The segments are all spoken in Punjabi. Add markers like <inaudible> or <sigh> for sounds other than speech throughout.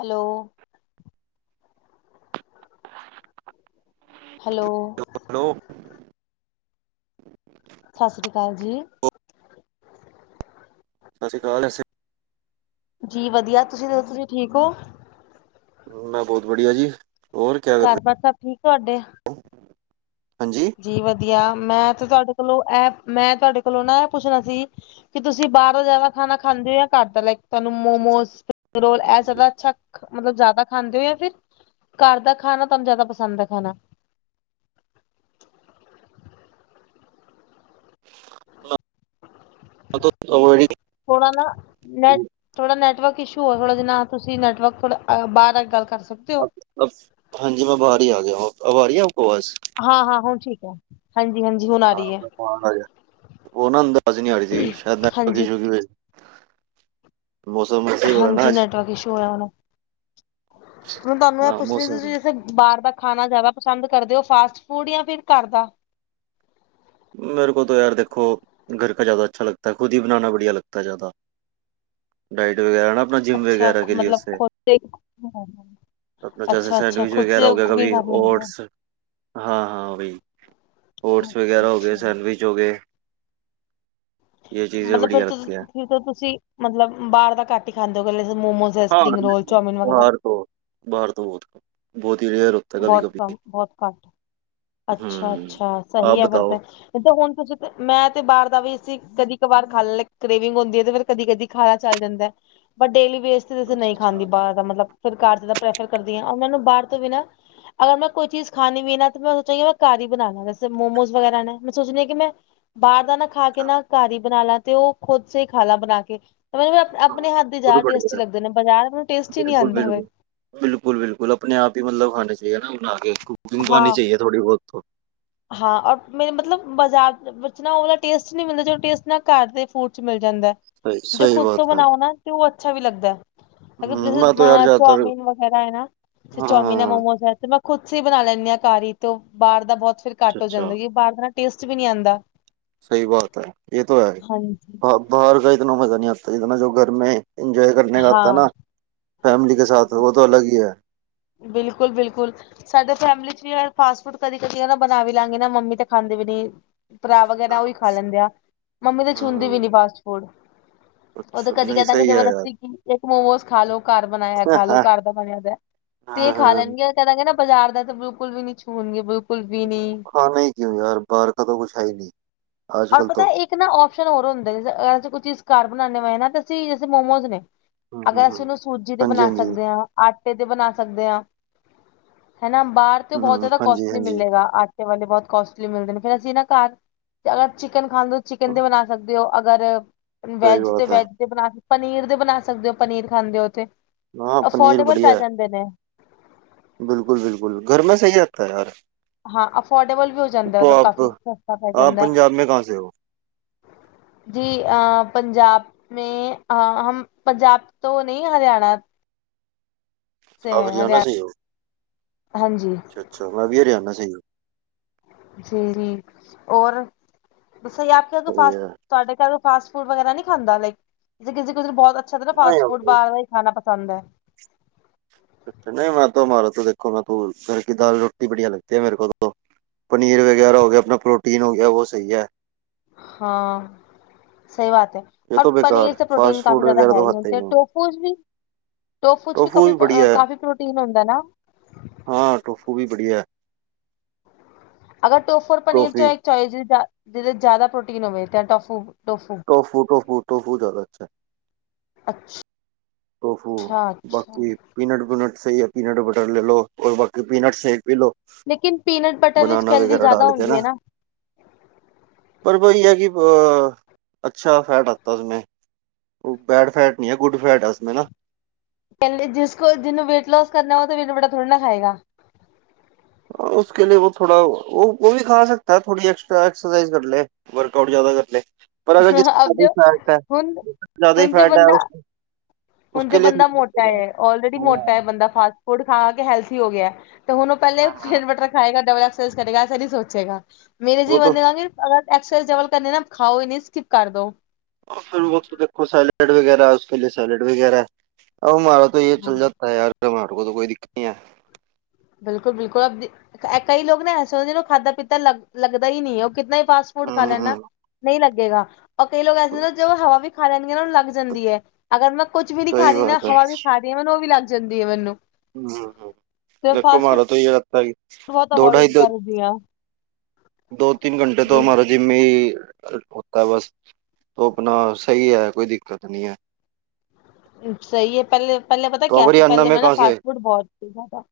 ਹੈਲੋ। ਹੈਲੋ। ਹੈਲੋ। ਸਤਿ ਸ਼੍ਰੀ ਅਕਾਲ ਜੀ। ਸਤਿ ਸ੍ਰੀ ਅਕਾਲ। ਜੀ ਵਧੀਆ ਤੁਸੀ ਦੱਸੋ ਤੁਸੀ ਠੀਕ ਹੋ? ਮੈਂ ਬੋਤ ਬੜਿਆ ਜੀ। ਹੋਰ ਕਿਆ ਕਰ ਰਹੇ ਘਰ ਬਾਰ ਸਭ ਠੀਕ ਤੁਹਾਡੇ? ਹਾਂਜੀ। ਜੀ ਵਧੀਆ। ਮੈਂ ਤੇ ਤੁਹਾਡੇ ਕੋਲੋਂ ਐ ਮੈਂ ਤੁਹਾਡੇ ਕੋਲੋਂ ਨਾ ਐ ਪੁੱਛਣਾ ਸੀ ਕਿ ਤੁਸੀ ਬਾਹਰੋਂ ਜ਼ਿਆਦਾ ਖਾਣਾ ਖਾਂਦੇ ਹੋ ਜਾਂ ਘਰ ਦਾ ਲਾਇਕ ਤੁਹਾਨੂੰ ਮੋਮੋਸ ਰੋਲ ਐ ਸਬ ਅੱਛਾ ਮਤਲਬ ਜ਼ਿਆਦਾ ਖਾਂਦੇ ਹੋ ਜਾਂ ਫਿਰ ਘਰ ਦਾ ਖਾਣਾ ਤੁਹਾਨੂੰ ਜ਼ਿਆਦਾ ਪਸੰਦ ਹੈ ਖਾਣਾ। Already. ਥੋੜਾ ਨਾ ਨੈਟ ਥੋੜਾ ਨੈਟਵਰਕ ਇਸ਼ੂ ਆ ਥੋੜਾ ਜਿ ਤੁਸੀਂ ਨੈਟਵਰਕ ਥੋੜਾ ਬਾਹਰ ਗੱਲ ਕਰ ਸਕਦੇ ਹੋ। ਹਾਂਜੀ ਮੈਂ ਬਾਹਰ ਆ ਗਿਆ ਅਬ ਆ ਰਹੀ ਆ ਆਪ ਨੂੰ ਆਵਾਸ? ਹਾਂ ਹਾਂ ਹੁ ਠੀਕ ਹੈ। ਹਾਂਜੀ ਹਾਂਜੀ। ਹੁਣ ਉਹ ਆ ਰਹੀ ਹੈ ਨਾ ਅੰਦਰੋਂ ਨਹੀਂ ਆ ਰਹੀ ਸੀ ਆਵਾਜ਼ ਸ਼ਾਇਦ ਨੈਟਵਰਕ ਹਾਂਜੀ ਇਸ਼ੂ ਸੀ ਮੌਸਮ ਹਾਂਜੀ ਨੈਟਵਰਕ ਇਸ਼ੂ ਹੋਇਆ ਹੋਣਾ। ਹੁਣ ਤੁਹਾਨੂੰ ਇਹ ਪੁੱਛ ਰੀ ਸੀ ਤੁਸੀਂ ਜਿਆਦਾ ਬਾਹਰ ਦਾ ਖਾਣਾ ਜ਼ਿਆਦਾ ਪਸੰਦ ਕਰਦੇ ਉਹ ਫਾਸਟ ਫੂਡ ਜਾਂ ਫਿਰ ਘਰ ਦਾ? ਮੇਰੇ ਕੋਲ ਤਾਂ ਯਾਰ ਦੇਖੋ ਘਰ ਜ਼ਿਆਦਾ ਅੱਛਾ ਲਗਦਾ ਹੈ ਖੁਦ ਹੀ ਬਣਾਨਾ ਬੜੀਆ ਲਗਦਾ ਹੈ ਜ਼ਿਆਦਾ। ਡਾਇਟ ਵਗੈਰਾ ਨਾ ਅੱਛਾ ਮਤਲਬ ਖੋਤੇ ਅਪਣਾ ਜੈਸੇ ਸੈਂਡਵਿਚ ਵਗੈਰਾ ਹੋ ਗਿਆ ਸਭੀ ਲੈਂਦੇ ਹੋ। ਓਟਸ ਹਾਂ ਹਾਂ ਬਈ ਓਟਸ ਅੱਛਾ ਵਗੈਰਾ ਹੋ ਗਏ ਅੱਛਾ ਸੈਂਡਵਿਚ ਹੋ ਗਏ। ਮਤਲਬ ਫੇਰ ਤੁ ਫੇਰ ਤੁਸੀਂ ਮਤਲਬ ਬਾਹਰ ਦਾ ਘੱਟ ਈ ਖਾਂਦੇ ਹੋਗੇ ਮੋਮੋਸ। ਹੈ ਹਾਂ ਸਪਰਿੰਗ ਰੋਲ ਚੌਮਿਨ ਵਗੈਰਾ ਬਾਹਰ ਤੋਂ ਬਾਰਹਰ ਤੋਂ ਬੋਹਤ ਈ ਰੇਅਰ ਬਹੁਤ ਕੰਮ ਬਹੁਤ ਘੱਟ ਅੱਛਾ ਅੱਛਾ ਸਹੀ ਹੈ ਫਿਰ ਤੇ ਤੇ ਹੁਣ ਤੁਸੀਂ ਮੈਂ ਤੇ ਬਾਹਰ ਦਾ ਵੀ ਇਸ ਕਦੀ ਕ ਵਾਰ ਖਾਣ ਲ ਕੇਵਿੰਗ ਹੁੰਦੀ ਹੈ ਤੇ ਫਿਰ ਕਦੀ ਕਦੀ ਖਾਨਾ ਚੱਲ ਜਾਂਦਾ ਬ ਡੇਲੀ ਵੇਸਟ ਕਿਸ ਦਿਨ ਨਹੀਂ ਖਾਂਦੀ ਬਾਹਰ ਦਾ ਮਤਲਬ ਫਿਰ ਘਰ ਜ ਪ੍ਰੈਫਰ ਕਰਦੀਆਂ ਉਹਨਾਂ ਨੂੰ ਬਾਹਰ ਤੋਂ ਬ ਨਾ ਅਗਰ ਮੈਂ ਕੋਈ ਚੀਜ਼ ਖਾਨੀ ਪੀ ਨਾ ਤਾਂ ਮੈਂ ਸੋਚਾਂਗੀ ਮੈਂ ਘਰ ਬਾਨਾ ਜੈਸੇ ਮੋਮੋਜ਼ ਵਗੈਰਾ ਨਾ ਮੈਂ ਸੋਚਣੀ ਕਿ ਮੈਂ ਬਾਹਰ ਦਾ ਨਾ ਖਾ ਕੇ ਨਾ ਘਰ ਹੀ ਬਣਾ ਲਾ ਤੇ ਉਹ ਖੁਦ ਸ ਖਾ ਲਾ ਬਣਾ ਕੇ ਮੈਨੂੰ ਆਪਣੇ ਹੱਥ ਦੀ ਜ਼ਿਆਦਾ ਟੇਸਟੀ ਲੱਗਦੇ ਨੇ ਬਜ਼ਾਰ ਮੈਨ ਟੇਸਟੀ ਨੀ ਆਉਂਦਾ ਹੋਵੇ। ਬਿਲਕੁਲ ਬਿਲਕੁਲ ਆਪਣੇ ਆਪ ਹੀ ਮਤਲਬ ਖਾਣੇ ਚਾਹੀਏ ਨਾ ਬਣਾ ਕੇ ਕੁੂਕਿੰਗ ਉਣੀ ਹਾਂ ਚਾਹੀਏ ਥੋੜ੍ਹੀ ਬਹੁਤ ਹਾਂ ਰ ਮੇ ਮਤਲਬ ਬਾਜ਼ਾਰ ਵਿੱਚ ਨਾ ਮਿਲਦਾ ਟੈਸਟ ਘਰ ਦੇ ਫੂਡ ਚ ਮਿਲ ਜਾਂਦਾ। ਜੋ ਖੁਦ ਤੋਂ ਬਣਾਓ ਨਾ ਤੇ ਉਹ ਅੱਛਾ ਵੀ ਲੱਗਦਾ। ਅਗਰ ਜ ਚੌਮੀਨ ਵਗੈਰਾ ਹੈ ਨਾ ਜ ਚੋਮੀਨ ਹੈ ਮੋਮੋਜ ਹੈ ਤੇ ਮੈਂ ਖੁਦ ਸ ਬਣਾ ਲੈਂਦੇ ਆ ਘਰ ਤੇ ਉਹ ਬਾਹਰ ਦਾ ਬਹੁਤ ਫਰ ਘੱਟ ਹੋ ਜਾਂਦਾ ਬਾਹਰ ਦਾ ਟੇਸਟ ਵੀ ਨਹੀਂ ਆਉਂਦਾ। ਸਹੀ ਬਾਤ ਹੈ ਇਹ ਤਾਂ ਹੈ ਬਾਹਰ ਕ ਇਤਨਾ ਮਜ਼ਾ ਨਹੀਂ ਆਤਾ ਜਤਨਾ ਜੋ ਘਰਮੇ ਇੰਜੋਏ ਕਰਨ ਕ ਆਤਾ ਨਾ ਹਾਂ ਫੈਮਲੀ ਕੇ ਸਾਥ ਉਹ ਤਾਂ ਅਲਗ ਹੀ ਹੈ। ਬਿਲਕੁਲ ਬਿਲਕੁਲ। ਸਾਡੇ ਫੈਮਿਲੀ ਚ ਵੀ ਫਾਸਟ ਫੂਡ ਕਦੀ ਕਦੀ ਨਾ ਬਣਾ ਵੀ ਲਵਾਂਗੇ ਨਾ ਮੰਮੀ ਤੇ ਖਾਂਦੇ ਵੀ ਨਹੀਂ। ਭਰਾ ਵਗੈਰਾ ਉਹਹੀ ਖਾ ਲੈਂਦੇ ਆ ਮੰਮੀ ਤਾਂ ਛੂਦੀ ਵੀ ਨੀ ਫਾਸਟ ਫੂਡ। ਉਹ ਤਾਂ ਕਦੀ ਕਹਿ ਦਾਂਗੇ ਜਬਰਦਸਤੀ ਇੱਕ ਮੋਮੋਸ ਖਾ ਲੋ ਘਰ ਬਣਾਇਆ ਖਾ ਲੋੋ ਘਰ ਦਾ ਬਣਿਆ ਦੇ। ਤੇ ਇਹ ਖਾ ਲੈਣਗੇ ਕਹ ਦਾਂਗੇ ਨਾ ਬਾਜ਼ਾਰ ਦਾ ਤਾਂ ਬਿਲਕੁਲ ਵੀ ਨੀ ਛੂਣਗੇ ਬਿਲਕੁਲ। ਵੀ ਨੀ ਖਾਣਾ ਹੀ ਕਿਉਂ ਯਾਰ ਬਾਹਰ ਕਦੋਂ ਕੁਛ ਹੈ ਹੀ ਨਹੀਂ। ਔਰ ਪਤਾ ਇੱਕ ਨਾ ਓਪਸ਼ਨ ਹੋਰ ਹੁੰਦੇ ਨੇ ਜ ਅ ਅਸੀਂ ਕੋਈ ਚੀਜ਼ ਘਰ ਬਣਾਉਣੇ ਪਏ ਹਨਾ ਤਾ ਅਸੀਂ ਜੇ ਮੋਮੋਸ ਨੇ ਅਗਰ ਅਸੀਂ ਉਹਨੂੰ ਸੂਜੀ ਦੇ ਬਣਾ ਸਕਦੇ ਹਾਂ। ਆਟੇ ਤੇ ਬਣਾ ਸਕਦੇ ਹਾਂ ਹਨਾ ਬਾਹਰ ਤੇ ਬਹੁਤ ਜ਼ਿਆਦਾ ਕੋਸਟਲੀ ਮਿਲੇਗਾ ਆਟ ਵਾਲੇ ਬਹੁਤ ਕੋਸਟਲੀ ਮਿਲਦੇ ਨੇ ਫੇਰ ਅਸੀਂ ਨਾ ਘਰ ਅਗਰ ਚਿਕਨ ਖਾਂਦੇ ਹੋ ਚਿਕਨ ਤੇ ਬਣਾ ਸਕਦੇ ਹੋ ਅਗਰ ਵੈੱਜ ਤੇ ਵੈਜ ਬਣਾ ਪਨੀਰ ਦੇ ਬਣਾ ਸਕਦੇ ਹੋ ਪਨੀਰ ਖਾਂਦੇ ਹੋ ਤੇ ਅਫੋਰਡੇਬਲ ਪੈ ਜਾਂਦੇ ਨੇ। ਬਿਲਕੁਲ ਬਿਲਕੁਲ ਘਰ ਮੈਂ ਸਹੀ ਆਤਾ ਯਾਰ। ਹਾਂ ਅਫੋਰਡੇਬਲ ਵੀ ਹੋ ਜਾਂਦਾ ਮਤਲਬ ਕਾਫੀ ਸਸਤਾ ਪੈ ਜਾਂਦਾ। ਜੀ ਅ ਪੰਜਾਬ ਮੈਂ ਅ ਹਮ ਪੰਜਾਬ ਤੋਂ ਨਹੀਂ ਹਰਿਆਣਾ ਆਪ ਹਰਿਆਣਾ ਸੇ ਉਹ ਅੱਛਾ, ਅੱਛਾ ਮੈਂ ਵੀ ਹਰਿਆਣਾ ਸੇ ਹੁ ਜੀ ਜ ਔਰ ਬ ਸਹੀ ਆਪ ਕੇ ਫਾਸਟ ਤੁਹਾਡੇ ਘਰ ਫਾਸਟ ਫੂਡ ਵਗੈਰਾ ਨ ਨਹੀਂ ਖਦਾ ਲਾਈਕ ਕਿਸੇ ਬਹੁਤ ਅੱਛਾ ਨਾ ਫਾਸਟ ਫੂਡ ਬਾਹਰ ਖਾਣਾ ਪਸੰਦ ਹੈ। ਅੱਛਾ ਨਹੀਂ। ਮੈਂ ਤਾਂ ਮਾਰਾ। ਤੂੰ ਦੇਖੋ। ਮੈਂ ਤੂੰ ਘਰ ਕੀ ਦਾਲ ਰੋਟੀ ਬੜੀਆ ਲੱਗਦੀ ਹੈ ਮੇਰੇ ਕੋ ਤੋ ਪਨੀਰ ਵਗੈਰਾ ਹੋ ਗਿਆ। ਆਪਣਾ ਪ੍ਰੋਟੀਨ ਹੋ ਗਿਆ। ਉਹ ਸਹੀ ਹੈ। ਹਾਂ। ਸਹੀ ਬਾਤ ਹੈ। ਔਰ। ਪਨੀਰ ਤੇ ਪ੍ਰੋਟੀਨ ਕਾਫੀ ਜ਼ਿਆਦਾ ਹੁੰਦੀ ਹੈ। ਟੋਫੂਸ ਵੀ। ਟੋਫੂ ਵੀ ਕਾਫੀ ਕਾਫੀ ਪ੍ਰੋਟੀਨ ਹੁੰਦਾ ਹੈ ਨਾ। ਹਾਂ। ਟੋਫੂ ਵੀ ਬੜੀਆ। ਅਗਰ ਟੋਫੋਰ ਪਨੀਰ ਚੋ। ਜਿਹਦੇ ਜ਼ਿਆਦਾ ਪ੍ਰੋਟੀਨ ਹੋਵੇ। ਟੋਫੂ। ਟੋਫੂ, ਟੋਫੂ, ਟੋਫੂ ਜਾਦਾ ਅਸ਼ਾ ਹੈ। ਅੱਛਾ। ਟੋਫੂ ਅੱਛਾ ਬਾਕੀ। ਪੀਨਟ, ਪੀਨਟ ਸਹੀ ਹੈ। ਪੀਨਟ ਬਟਰ ਲੈ ਲੋ, ਬਾਕੀ ਪੀਨਟ ਸਹੀ ਪੀ ਲੋ। ਲੇਕਿਨ ਪੀਨਟ ਬਟਰ ਵਿੱਚ ਕੈਲਰੀ ਜ਼ਿਆਦਾ ਹੁੰਦੀ ਹੈ ਨਾ। ਪਰ ਬਹੀ ਹੈ ਕਿ ਅੱਛਾ ਫੈਟ ਆਤਾ ਉਸਮੇ ਉਹ ਬੈਡ ਫੈਟ ਨਹੀ ਹੈ ਗੁਡ ਫੈਟ ਕਹਿੰਦੇ ਜਿਸ ਕੋ ਜਿਹਨੂੰ ਵੇਟ ਲੋਸ ਕਰਨਾ ਹੋ ਤਾਂ ਵੇਟ ਨੂੰ ਬੜਾਥੋੜ੍ਹਾ ਨਾ ਖਾਏਗਾ। ਹਾਂ। ਉਸ ਤੋ ਬਾਅਦ ਵੀ ਖਾ ਸਕਦਾ। ਬੇੜੀ। ਐਕਸਟਰਾ ਐਕਸਰਸਾਈਜ਼ ਕਰ ਲੈ। ਵਰਕ ਆਊਟ ਜ਼ਿਆਦਾ ਕਰ ਲੈ ਪਰ ਅਗਰ ਜੇ ਅਬ ਜੋ ਫੈਟ ਹੈ। ਹੁਣ ਜ਼ਿਆਦਾ ਹੀ ਹੁਣ ਜੋ ਫੈਟ ਹੈ। ਬੰਦਾ ਹੁਣ ਜੇ ਬੰਦਾ ਮੋਟਾ ਹੈ। ੳਲਰੇਡੀ ਮੋਟਾ ਹੈ। ਬੰਦਾ ਫਾਸਟ ਫੂਡ ਖਾ ਕੇ ਹੈਲਥੀ ਹੋ ਗਿਆ ਤੇ ਹੁਣ। ਪਹਿਲੇ ਪਿਨ ਬਟਰ ਖਾਏਗਾ। ਡਬਲ ਐਕਸ ਕਰੇਗਾ ਫਿਰ ਹੀ ਸੋਚੇਗਾ ਮੇਰੇ ਜੀ ਬੰਦੇਗਾਗੇ। ਅਗਰ ਐਕਸਚੇਂਜ ਡਬਲ ਕਰਣੇ ਨਾ ਖਾਓ ਨ ਸਕਿਪ ਕਰ ਦੋ। ਫਿਰ ਵ ਦੇਖੋ ਸੈਲਡ ਵਗੈਰਾ ਉਸ ਲ ਸੈਲਡ ਵਗੈਰਾ। ਮਮਾਰਾ ਤੋ ਇਹ ਹਾਂ ਚੱਲ ਜਾਤਾ ਹੈ ਯਾਰ ਤੁਮਾਰੋ ਕੋਲ ਕੋਈ ਦਿੱਕਤ ਨਹੀਂ ਹੈ। ਬਿਲਕੁਲ, ਬਿਲਕੁਲ ਕਈ ਲੋਕ ਨਾ ਐ ਸੋਚਦੇ ੳ ਖਾਧਾ ਪੀਤਾ ਲ ਲੱਗਦਾ ਹੀ ਨਹੀਂ ਹੈ। ਉਹ ਕਿੰਨਾ। ਫਾਸਟ ਫੂਡ ਖਾ ਲੈਣਾ ਨਹੀਂ ਲੱਗੇਗਾ ਅਕੇਲੇ ਜੌ ਐਸੇ ਜੋ ਹਵਾ ਵੀ। ਖਾ ਲੈਂਦੀ ਆ ਨਾ ਨੂੰ ਲੱਗ ਜਾਂਦੀ ਹੈ। ਅਗਰ ਮੈਂ ਕੁੱਝ ਵੀ ਨੀ ਖਾ ਰਹੀ। ਨਾ ਹਵਾ ਵੀ ਖਾ ਰ ਹਾਂ। ਮੈਨੂੰ ਉਹ ਵੀ ਲੱਗ ਜਾਂਦੀ ਹੈ ਮੈਨੂੰ। ਹਮ ਹਮ। ਤੇ ਲੱਕ ਫਾਸਟ ਫੂਡ ਮਾਰ ਤੋਂ ਇਹ ਰੱਤਗੀ। ਬਹੁਤ ਦੋ ਢਾਈ ਅਵੋਇਡ ਕਰਦੀ ਹਾਂ ਦੋ ਤਿੰਨ ਘੰਟੇ ਤੋਂ ਹਮਾਰਾ ਜੀ। ਜਿੰਮੀ ਹੋਤਾ ਬਸ ਉਹ ਆਪਣਾ ਸਹੀ ਹੈ। ਕੋਈ ਦਿੱਕਤ ਨੀ ਹੈ। ਸਹੀ ਹੈ ਪਹਿਲੇ ਪਹਿਲੇ ਪਤਾ ਕਿਆ ਸੀ। ਪਹਿਲੇ ਮੈਂ ਨਾ ਫਾਸਟ ਫੂਡ ਬਹੁਤ ਸੀ ਜ਼ਿਆਦਾ।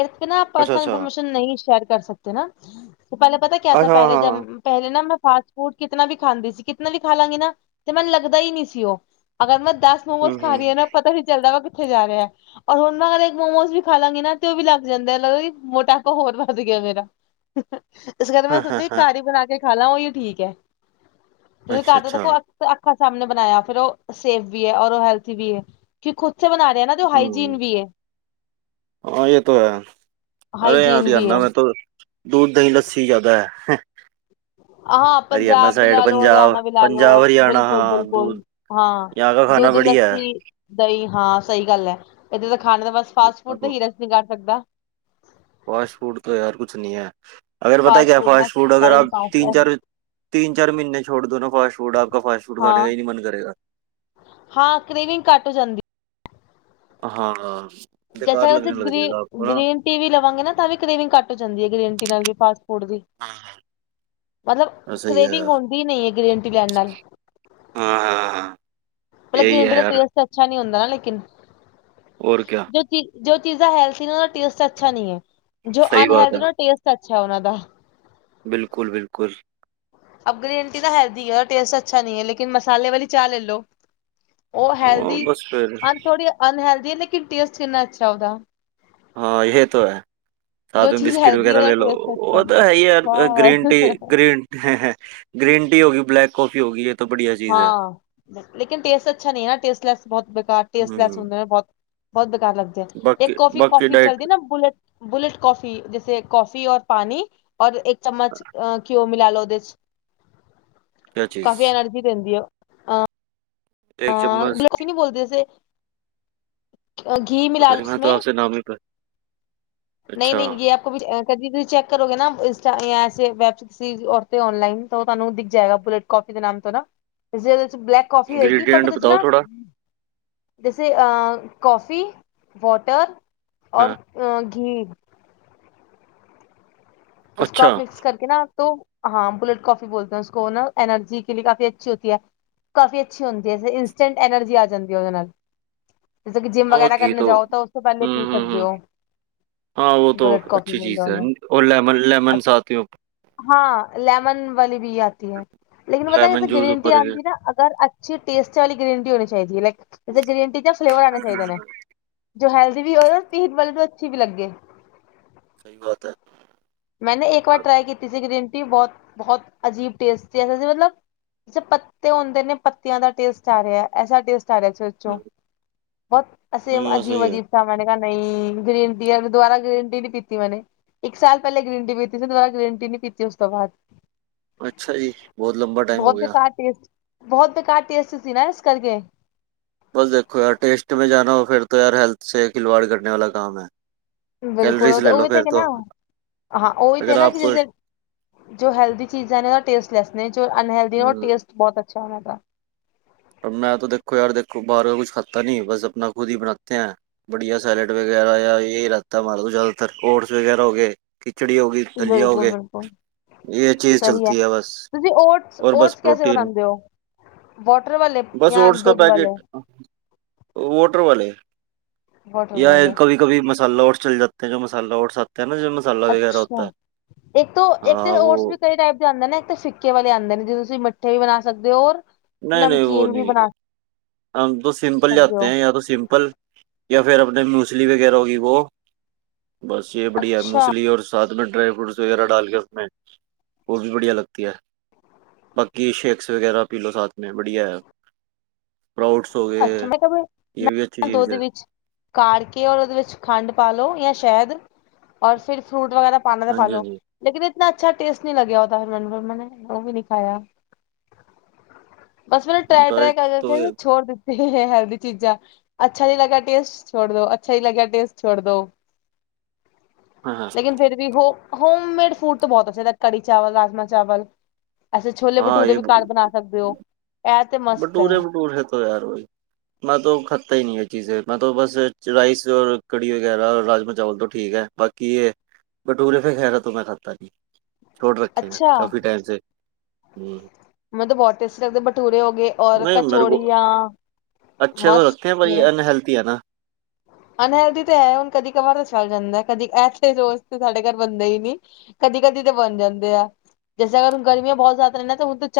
ਇਰਤ ਨਾ ਪਰਸਨਲ ਇਨਫੋਰਮੇਸ਼ਨ ਨਹੀ ਸ਼ੇਅਰ ਕਰ ਸਕਦੇ ਨਾ ਪਹਿਲੇ ਪਤਾ ਕਿਆ ਸੀ ਪਹਿਲੇ ਜੀ। ਪਹਿਲੇ ਨਾ ਮੈਂ ਫਾਸਟ ਫੂਡ ਕਿਤਨਾ ਵੀ ਖਾਂਦੀ ਸੀ। ਕਿਤਨਾ ਵੀ ਖਾ ਲਾਂਗੀ ਨਾ। ਤੇ ਮੈਨੂੰ ਲੱਗਦਾ ਹੀ ਨਹੀਂ ਸੀ, ਉਹ। ਅਗਰ ਮੈਂ ਦਸ ਮੋਮੋਸ ਖਾ ਰਹੀ ਹ ਨਾ ਪਤਾ ਨ ਚੱਲਦਾ ਵਾ ਕਿੱਥੇ ਜਾ ਰਿਹਾ। ਔਰ ਹੁਣ ਮੈਂ ਅਗ ਇੱਕ ਮੋਮੋਸ ਵੀ ਖਾ ਲਾਂਗੀ ਨਾ। ਤੇ ਉਹ ਵੀ ਲੱਗ ਜਾਂਦਾ। ਲਗ ਵੀ। ਮੋਟਾਪਾ ਹੋਰ ਵਧ ਗਿਆ ਮੇਰਾ। ਇਸ ਕਰਕੇ ਮੈਂ ਸੋਚੀ ਘਰ ਹੀ ਬਣਾ ਕੇ ਖਾ ਲਾ। ਉਹੀ ਓ ਠੀਕ ਹੈ। ਜਦੋਂ ਘਰ ਦੇ ਦੇਖੋ ਤ ਉਹ ਅੱਖਾਂ ਸਾਹਮਣੇ ਬਣਾਇਆ। ਫੇਿਰ ਉਹ ਸੇਫ ਵੀ ਹੈ। ਹੈਲਥ ਵੀ ਹੈ। ਕਿਉ ਖੁਦ ਬਣਾ ਰਹਾ ਨਾ ਜੋ ਹਾਈਜੀਨ ਵੀ ਹੈ। ਹਾਂ। ਇਹ ਤਾਂ ਹੈ। ਅਰੇ ਵੀ ਹਰਿਆਣਾ। ਹੈ ਮੈਂ ਤਾਂ ਦੂਧ ਦਹੀਂ ਲੱਸੀ ਜ਼ਿਆਦਾ ਹੈ। ਹਾਂ। ਪੰਜਾਬ ਵੀ ਲਾ ਲੋ। ਹਰਿਆਣਾ ਵੀ ਲਾ ਲੋ। ਬਿਲਕੁਲ ਬਿਲਕੁਲ। ਹਾਂ ਦੁੱਧ ਲੱਸੀ। ਦਹੀਂ। ਹਾਂ। ਸਹੀ ਗੱਲ ਹੈ। ਇੱਦਾਂ ਤਾਂ ਖਾਣੇ ਦਾ ਬਸ ਫਾਸਟ ਫੂਡ ਤਾਂ ਹੀ ਰਸ ਨਹੀਂ ਕਰ ਸਕਦਾ। ਫਾਸਟ ਫੂਡ ਤੋਂ ਯਾਰ। ਕੁਛ ਨਹੀਂ ਹੈ ਅਗਰ ਪਤਾ ਕਿਆ ਦਾ ਫਾਸਟ ਫੂਡ ਅਗਰ ਟਾਈਮ ਆਪ ਪਾਸ ਤਿੰਨ ਹੈ ਚਾਰ। ਤਿੰਨ ਚਾਰ ਮਹੀਨੇ ਛੜ ਦੋ ਨਾ ਫਾਸਟ ਫੂਡ ਆਪ ਕਾ ਫਾਸਟ ਫੂਡ ਖਾਨੇ ਹਾਂ ਕਾ ਹੀ ਮਨ ਨਹੀਂ ਮਨ ਕਰੇਗਾ। ਹਾਂ ਕਰ੍ਰੇਵਿੰਗ ਘੱਟ ਹੋ ਜਾਂਦੀ। ਹਾਂ। ਜੈਸਾੈਸੇ ਗ੍ਰੀਨ ਗ੍ਰੀਨ। ਟੀ ਵੀ ਲਵਾਂਗੇ ਨਾ। ਤਾਂ ਵੀ ਕਰ੍ਰੇਵਿੰਗ ਘੱਟ ਜਾਂਦੀ ਹੈ। ਗ੍ਰਟੀ ਨਾਲ ਵੀ ਫਾਸਟ ਫੂਡ ਦੀ। ਮਤਲਬ ਕਰੇਵਿੰਗ ਹੁੰਦੀ ਨਹੀਂ ਹੈ। ਗ੍ਰਨ ਟੀ ਲੈਣ ਨਾਲ। ਹਾਂ ਹਾਂ ਹਾਂ। ਮਤਲਬ ਗਰੰਟੀ ਦਾ ਟੇਸਟ ਤਾਂ ਅੱਛਾ ਨਹੀਂ ਹੁੰਦਾ ਨਾ ਲੇਕਿਨ ਹੋਰ ਕਿਆ। ਜੋ ਚੀਜ਼ਾਂ ਹੈਲਥ ਨੇ ਉਹ ਦਾ ਟੇਸਟ ਅੱਛਾ ਨੀ ਹੈ ਜੋ ਅਨਹਲਥ ਟੇਸਟ ਅੱਛਾ ਉਹਨਾਂ ਦਾ। ਬਿਲਕੁਲ ਬਿਲਕੁਲ। ਅਬ ਗ੍ਰਨਟੀ ਨਾ ਹੈਲਦੀ ਹੈ ਰੇਸਟ ਅੱਛਾ ਨਹੀਂ ਹੈ ਲੇਨ ਮਸਾਲੇ ਵਾਲੀ ਚਾਹ ਲੈ ਲੋ। ਉਹ ਹੈਲਦੀ ਅ ਥੋੜ੍ਹੀ ਅਨਹਲਦੀ ਲੇਕਿਨ ਟੇਸਟ ਕਿੰਨਾ ਅਛਾ ਉਹਦਾ। ਹਾਂ ਇਹ ਤਾਂ ਹੈ। ਸਾਥ ਬਿਸਕਿਟ ਵਗੈਰਾ ਲੈ ਲਓ ਉਹ ਤਾਂ ਹੈ ਹੀ ਯਾਰ ਗ੍ਰੀਨ ਟੀ ਗ੍ਰੀਨ ਹੈ ਹੈ ਗ੍ਰੀਨ ਟੀ ਹੋ ਗੀ ਬਲੈਕ ਕੌਫੀ ਹੋ ਗੀ ਇਹ ਹਾਂ ਲੇਕਿਨ ਟੇਸਟ ਅੱਛਾ ਨਹੀਂ ਹੈ ਨਾ ਟੇਸਟ ਲੈਸ ਬਹੁਤ ਬੇਕਾਰ ਟਸਟ ਲੈਸ ਹੁੰਦਾ ਬਹੁਤ। ਬਹੁਤ ਬੇਕਾਰ ਲੱਗਦਾ ਇੱਕ ਕਫੀ ਕਫੀ ਚੱਲਦੀ ਨਾ ਬੁਲੇਟ ਬੁਲੇਟ ਕੌਫੀ ਜੈੇ ਕੌਫੀ ਔਰ ਪਣੀ ਰ ਇੱਕ ਚਮਚ ਘਿਓ ਪਾਂ ਲੋ ਉਹਦੇ ਚ ਕਾਫੀ ਐਨਰਜੀ ਦਿੰਦੀ। ਹਾ ਬਲਾਸੀ ਨਿ ਬੋਲਦੇੇ ਅਸੀ ਘੀ ਮਿਲਾ ਲ ਉਸ 'ਚ। ਨਾ ਮਿਲ ਕਰ ਨਹੀਂ ਨਹੀਂ। ਯ ਆਪ ਕਦੀ ਕ ਚੈੱਕ ਕਰੋਗੇ ਨਾ। ਇੰਟਾੇ ਵੈਬ। ਰ ਓਨਲਾਈਨ ਤੁਹਾਨੂੰ ਦਿਖ ਜਾਏਗਾ। ਬੁਲੇਟ ਕੰਪਨੀ ਦੇ ਨਾਮ ਤੋਂ। ਨਾਲੇ ਬਲੈਕ। ਕਫੀ ਹੋਏਗੀ। ਬਟ ਉਹਦੇ 'ਚ ਨਾ। ਜੈਸੇ ਅ ਕੌਫੀ ਵਾਟਰ ਔਰ ਅਹ ਘੀ। ਉਸਕੋ ਆਪ ਮਿਕਸ ਕਰਕੇ ਨਾ ਤੋ ਹਾਂ ਬੁਲੇਟ ਕੌਫੀ ਬੋਲਦੇ ਹ ਉਸੋ ਨਾ ਐਨਰਜੀ ਕੇ ਕਾਫ਼ੀ ਅੱਛੀ ਹੋਤੀ ਹੈ। ਕਾਫੀ ਅੱਛੀ ਹੁੰਦੀ ਹੈ ਇੰਸਟੈਂਟ ਐਨਰਜੀ ਆ ਜਾਂਦੀ ਹੈ ਉਹਦੇ ਨਾਲ। ਜਿੱਂ ਕਿ ਜਿੰਮ ਵਗੈਰਾ ਕਰਨ ਜਾਓ ਤਾਂ ਉਸ ਤੋਂ ਪਹਿਲੇ ਪੀ ਸਕਦੇ ਹੋ। ਹਾਂ ਉਹ ਤਾਂ ਅੱਛੀ ਚੀਜ਼ ਹੈ ਉਹ ਲੈਮਨ ਲੈਮਨਸ ਆਤੀ। ਹਾਂ ਲੈਮਨ ਵਾਲੀ ਵੀ ਆਤੀ ਹੈ ਲਕਨ ਬਤਾ ਜੇ ਗ੍ਰੀਨ ਟੀ ਆਉਂਦੀ ਨਾ ਅਗਰ ਅ ਅ ਟੇਸਟੀ ਵਾਲੀ ਗ੍ਰੀਨ ਟੀ ਹੋਣੀ ਚਾਹੀਦੀ ਹੈ ਲਕ ਗ੍ਰੀਨ ਟੀ ਦੇ ਫਲੇਵਰ ਆਣੇ ਚਾਹੀਦੇ ਨੇ। ਜੋ ਹੈਲਦੀ ਵੀ ਹੋਏ ਰ ਪੀਣ ਵਾਲੇ ਤੋਂ ਅੱਛੀ ਵੀ ਲੱਗੇ। ਸਹੀ ਬਾਤ ਹੈ। ਮੈਂਨੇ ਇੱਕ ਵਾਰ ਟ੍ਰਈ ਕੀਤੀ ਸੀ ਗ੍ਰੀਨ ਟੀ ਬਹੁਤ ਬਹੁਤ ਅਜੀਬ ਟੇਸਟ ਸੀ ਮਤਲਬ ਜੇ ਪੱਤੇ ਹੁੰਦੇ ਨੇ ਪੱਤਿਆਂ ਦਾ ਟੇਸਟ ਆ ਰਿਹਾ ਐਸਾ ਟੇਸਟ ਆ ਰਿਹਾ ਉਸ ਵਿੱਚ ੋ ਬਹੁਤ ਅਸੀਂ ਅਜੀਬ ਅਜੀਬ ਮੈਂਨ ਕਿਹਾ ਨਹੀਂ ਗ੍ਰੀਨ ਟੀ ਦੁਬਾਰਾ ਗ੍ਰੀਨ ਟੀ ਨੀ ਪੀਤੀ ਮੈਂਨੇ ਇੱਕ ਸਾਲ ਪਹਿਲੇ ਗ੍ਰੀਨਟੀ ਪੀਤੀ ਸੀ ਦ ਬਾਅਦ ਗ੍ਰਨ ਟੀਤੀ ਉਸ ਤੋਂ ਬਾਅਦ। ਅੱਛਾ ਜੀ, ਬਹੁਤ ਲੰਬਾ ਟਾਈਮ ਹੋ ਗਿਆ। ੱ ਅ। <unintelligible> ਬਹੁਤ ਬੇਕਾਰ ਟੇਸਟ ਸੀ ਨਾ ਇਸ ਕਰਕੇ। ਬਸ ਦੇਖੋ ਯਾਰ ਟੇਸਟ ਮੈਂ ਜਾਨਾ ਹੋ, ਫਿਰ ਯਾਰ ਹੈਲਥ ਖਿਲਵਾੜ ਕਰਨੇ ਵਾਲਾ ਕੰਮ ਹੈ। ਬਿਲਕੁਲ ਉਹ ਤੇ ਉਹੀੱਥੇ ਕਿ ਨਾ ਹਾਂ ਉਹਹੀਥੇ ਨਾ ਕਿ ਜੇ ਜੋ ਹੈਲਦੀ ਚੀਜ਼ਾਂ ਨੇ ਟੇਸਟ ਲੈਸ ਨੇ, ਜੋ ਅਨਹਲਦੀ ਨੇ ਉਹ ਟੇਸਟ ਬਹੁਤ ਅੱਛਾ ਉਹਨਾਂ ਦਾ। ਪਰ ਮੈਂ ਤਾਂ ਦੇਖੋ ਯਾਰ ਦੇਖੋ ਬਾਹਰ ਕੁਛ ਖਾਤਾ ਨੀ ਬਸ ਆਪਣਾ ਖੁਦ ਹੀ ਬਣਾਤੇ ਹੈਂ। ਵਧੀਆ ਸੈਲਡ ਵਗੈਰਾ ਆ ਇਹੀ ਰਹਿਤਾ ਹਮਾਰਾ ਜ਼ਿਆਦਾਤਰ ਓਟਸ ਵਗੈਰਾ ਹੋ ਗਏ ਖਿਚੜੀ ਹੋ ਗਈ, ਦਲੀਆ ਹੋ ਬਿਲਕੁਲ ਗਏ। ਬਿਲਕੁਲ ਇਹ ਚੀਜ਼ ਚੱਲਤੀ ਹੈ ਬਸ ਤੁਸੀਂ ਓਟਸ ਔਰ ਬਸ ਓਟਸ ਕੈਸੇ ਪ੍ਰੋਟੀਨ ਬਣਾਉਂਦੇ ਹੋ ਵਾਟਰ ਵਾਲੇ ਬਸ ਜਾਂ ਓਟਸ ਕਾ ਦੁੱਧ ਵਾਲੇ ਪੈਕੇਟ ਵੋਟਰ ਵਾਲੇ। ਬਟ। ਕੀ ਕਭੀ ਮਸਾਲਾ ਔਟਸ ਚਲ ਜਾਤੇ ਜ ਜੋ ਮਸਾਲਾ ਔਟਸ ਆਤੇ ਹੈ ਨਾ ਜ ਅੱਛਾ ਇੱਕ ਤੋਂ ਇੱਕ ਤੇ ੳਟਸ ਵੀ ਕਈ ਟਾਈਪ ਦੇ ਆਉਂਦੇ ਨਾ ਇੱਕ ਫ ਕੇ ਵਾਲੇ ਆਉਂਦੇ ਨੇ ਜਿਦੋਂ ਤੁਸੀਂ ਮਿੱਠੇ ਵੀ ਬਣਾ ਸਕਦੇ ਹੋਰ ਨਹੀਂ, ਨਹੀਂ ਉਹ ਨਹੀਂ। ਹਮ ਤੋ ਸਿੰਪਲ ਸਕਦੇ ਲਾਤੇ ਹੋ ਹੈ ਜਾਂ ਤਾਂ ਸਿੰਪਲ ਜਾਂ ਫਿਰ ਆਪਣੇ ਮੂਸਲੀ ਵਗੈਰਾ ਹੋ ਗਈ ਉਹ ਬਸ ਇਹ ਬੜੀਆ ਅੱਛਾ ਮੂਸਲੀ ਔਰ ਸਾਥੈਂ ਡਰਾਈ ਫਰੂਟਸ ਵਗੈਰਾ ਡਾਲ ਕੇ ਉਸੇ ਉਹ ਵੀ ਬੜੀਆ ਲਗਤੀ ਹੈ। ਬਾਕੀ ਸ਼ੇਕਸ ਵਗੈਰਾ ਪੀ ਲੋ ਸਾਥ ਮੇ ਵਧੀਆ ਹੈ। ਪ੍ਰ ਅੱਛਾ। ਮੈਂ ਕਿਹਾ, ਮੈਂ ਦੁੱਧ ਦੇ ਵਿੱਚ ਕਾੜ ਕੇ ਔਰ ਉਹਦੇ ਵਿੱਚ ਖੰਡ ਪਾ ਲਓ ਜਾਂ ਸ਼ਹਿਦ, ਔਰ ਫਿਰ ਫਰੂਟ ਵਗੈਰਾ ਪਾਣਾ ਤੇ ਪਾ ਲੋਓ। ਲੇਕਿਨ ਇਤਨਾ ਅੱਛਾ ਟੇਸਟ ਨਹੀਂ ਲਗਿਆ। ਹੋਦਾ ਫਿਰ ਮਨ ਮੈਂ ਉਹ ਵੀ ਨਹੀਂ ਖਾਇਆ। ਬਸ ਮਾਨੂੰ ਟਰਾਏ- ਟਰਾਈ ਕਰਕੇ ਛੋੜ ਦਿੱਤੀ ਹੈਲਦੀ ਚੀਜ਼ਾਂ ਅੱਛਾ ਨਹੀਂ ਲੱਗਾ ਟੇਸਟ ਛੋੜ ਦੋ। ਅੱਛਾ ਨਹੀਂ ਲਗਾ ਟੇਸਟ ਛੋੜ ਦੋ। ਲੇਕਿਨ ਫਿਰ ਵੀ ਹੋ ਹੋਮ ਮੇਡ ਫੂਡ ਤਾਂ ਬਹੁਤ ਚਾਹੀਦਾ ਕੜੀ- ਚਾਵਲ, ਰਾਜਮਾ- ਚਾਵਲ। ਅਸੀਂ ਛੋਲੇ -ਭਟੂਰੇ ਵੀ ਘਰ ਬਣਾ ਸਕਦੇ ਹੋ। ਇਹ ਤੇ ਮਸਤ ਹੈ। ਯਾਰ ਹੋ ਮੈਂ ਤ ਖੱਤਾ ਹੀ ਨਹੀਂ ਹੈ। ਚੀਜ਼ ਮੈਂ ਬਸ ਰਾਈਸ ਰ ਕੜੀ ਵਗੈਰਾ ਰਾਜਮ- ਚਾਵਲ ਤੋਂ ਠੀਕ ਹੈ। ਬਾਕੀ ਇਹ ਬਟੂਰੇੇ ਫੇ ਖਹਿਰਾ ਤੋਂ ਮੈਂ ਖਾਤਾ ਨ, ਛੋੜ ਰੱਖੇ, ਅੱਛਾ ਕਾਫੀ ਟਾਈਮ ਸੇ ਹਮ। ਮੈਨੂੰ ਬਹੁਤ ਟੇਸਟੀ ਲੱਗਦੇ ਬਟੂਰੇ ਹੋ ਗਏ ਔਰ ਕਚੋੜੀਆਂ ਮਸਤ ਹੈ। ਅਨਹਲਦੀ ਤਾਂ ਹੈ ਹੁਣ ਕਦੀ ਕਬਰ ਤਾਂ ਚੱਲ ਜਾਂਦਾ ਕਦੀ ਐਸੇ ਰੋਸ ਤੇ ਸਾਡੇ ਘਰ ਬੰਦੇ ਹੀ ਨਹੀਂ ਕਦੀ ਕਦੀ ਤਾਂ ਬਣ ਜਾਂਦੇ ਆ, ਜੈਸੇ ਅਗਰ ਹੁਣ ਗਰਮੀਆਂ ਬਹੁਤ ਜ਼ਿਆਦਾ ਰਹ ਹੁਣ ਤਾਂ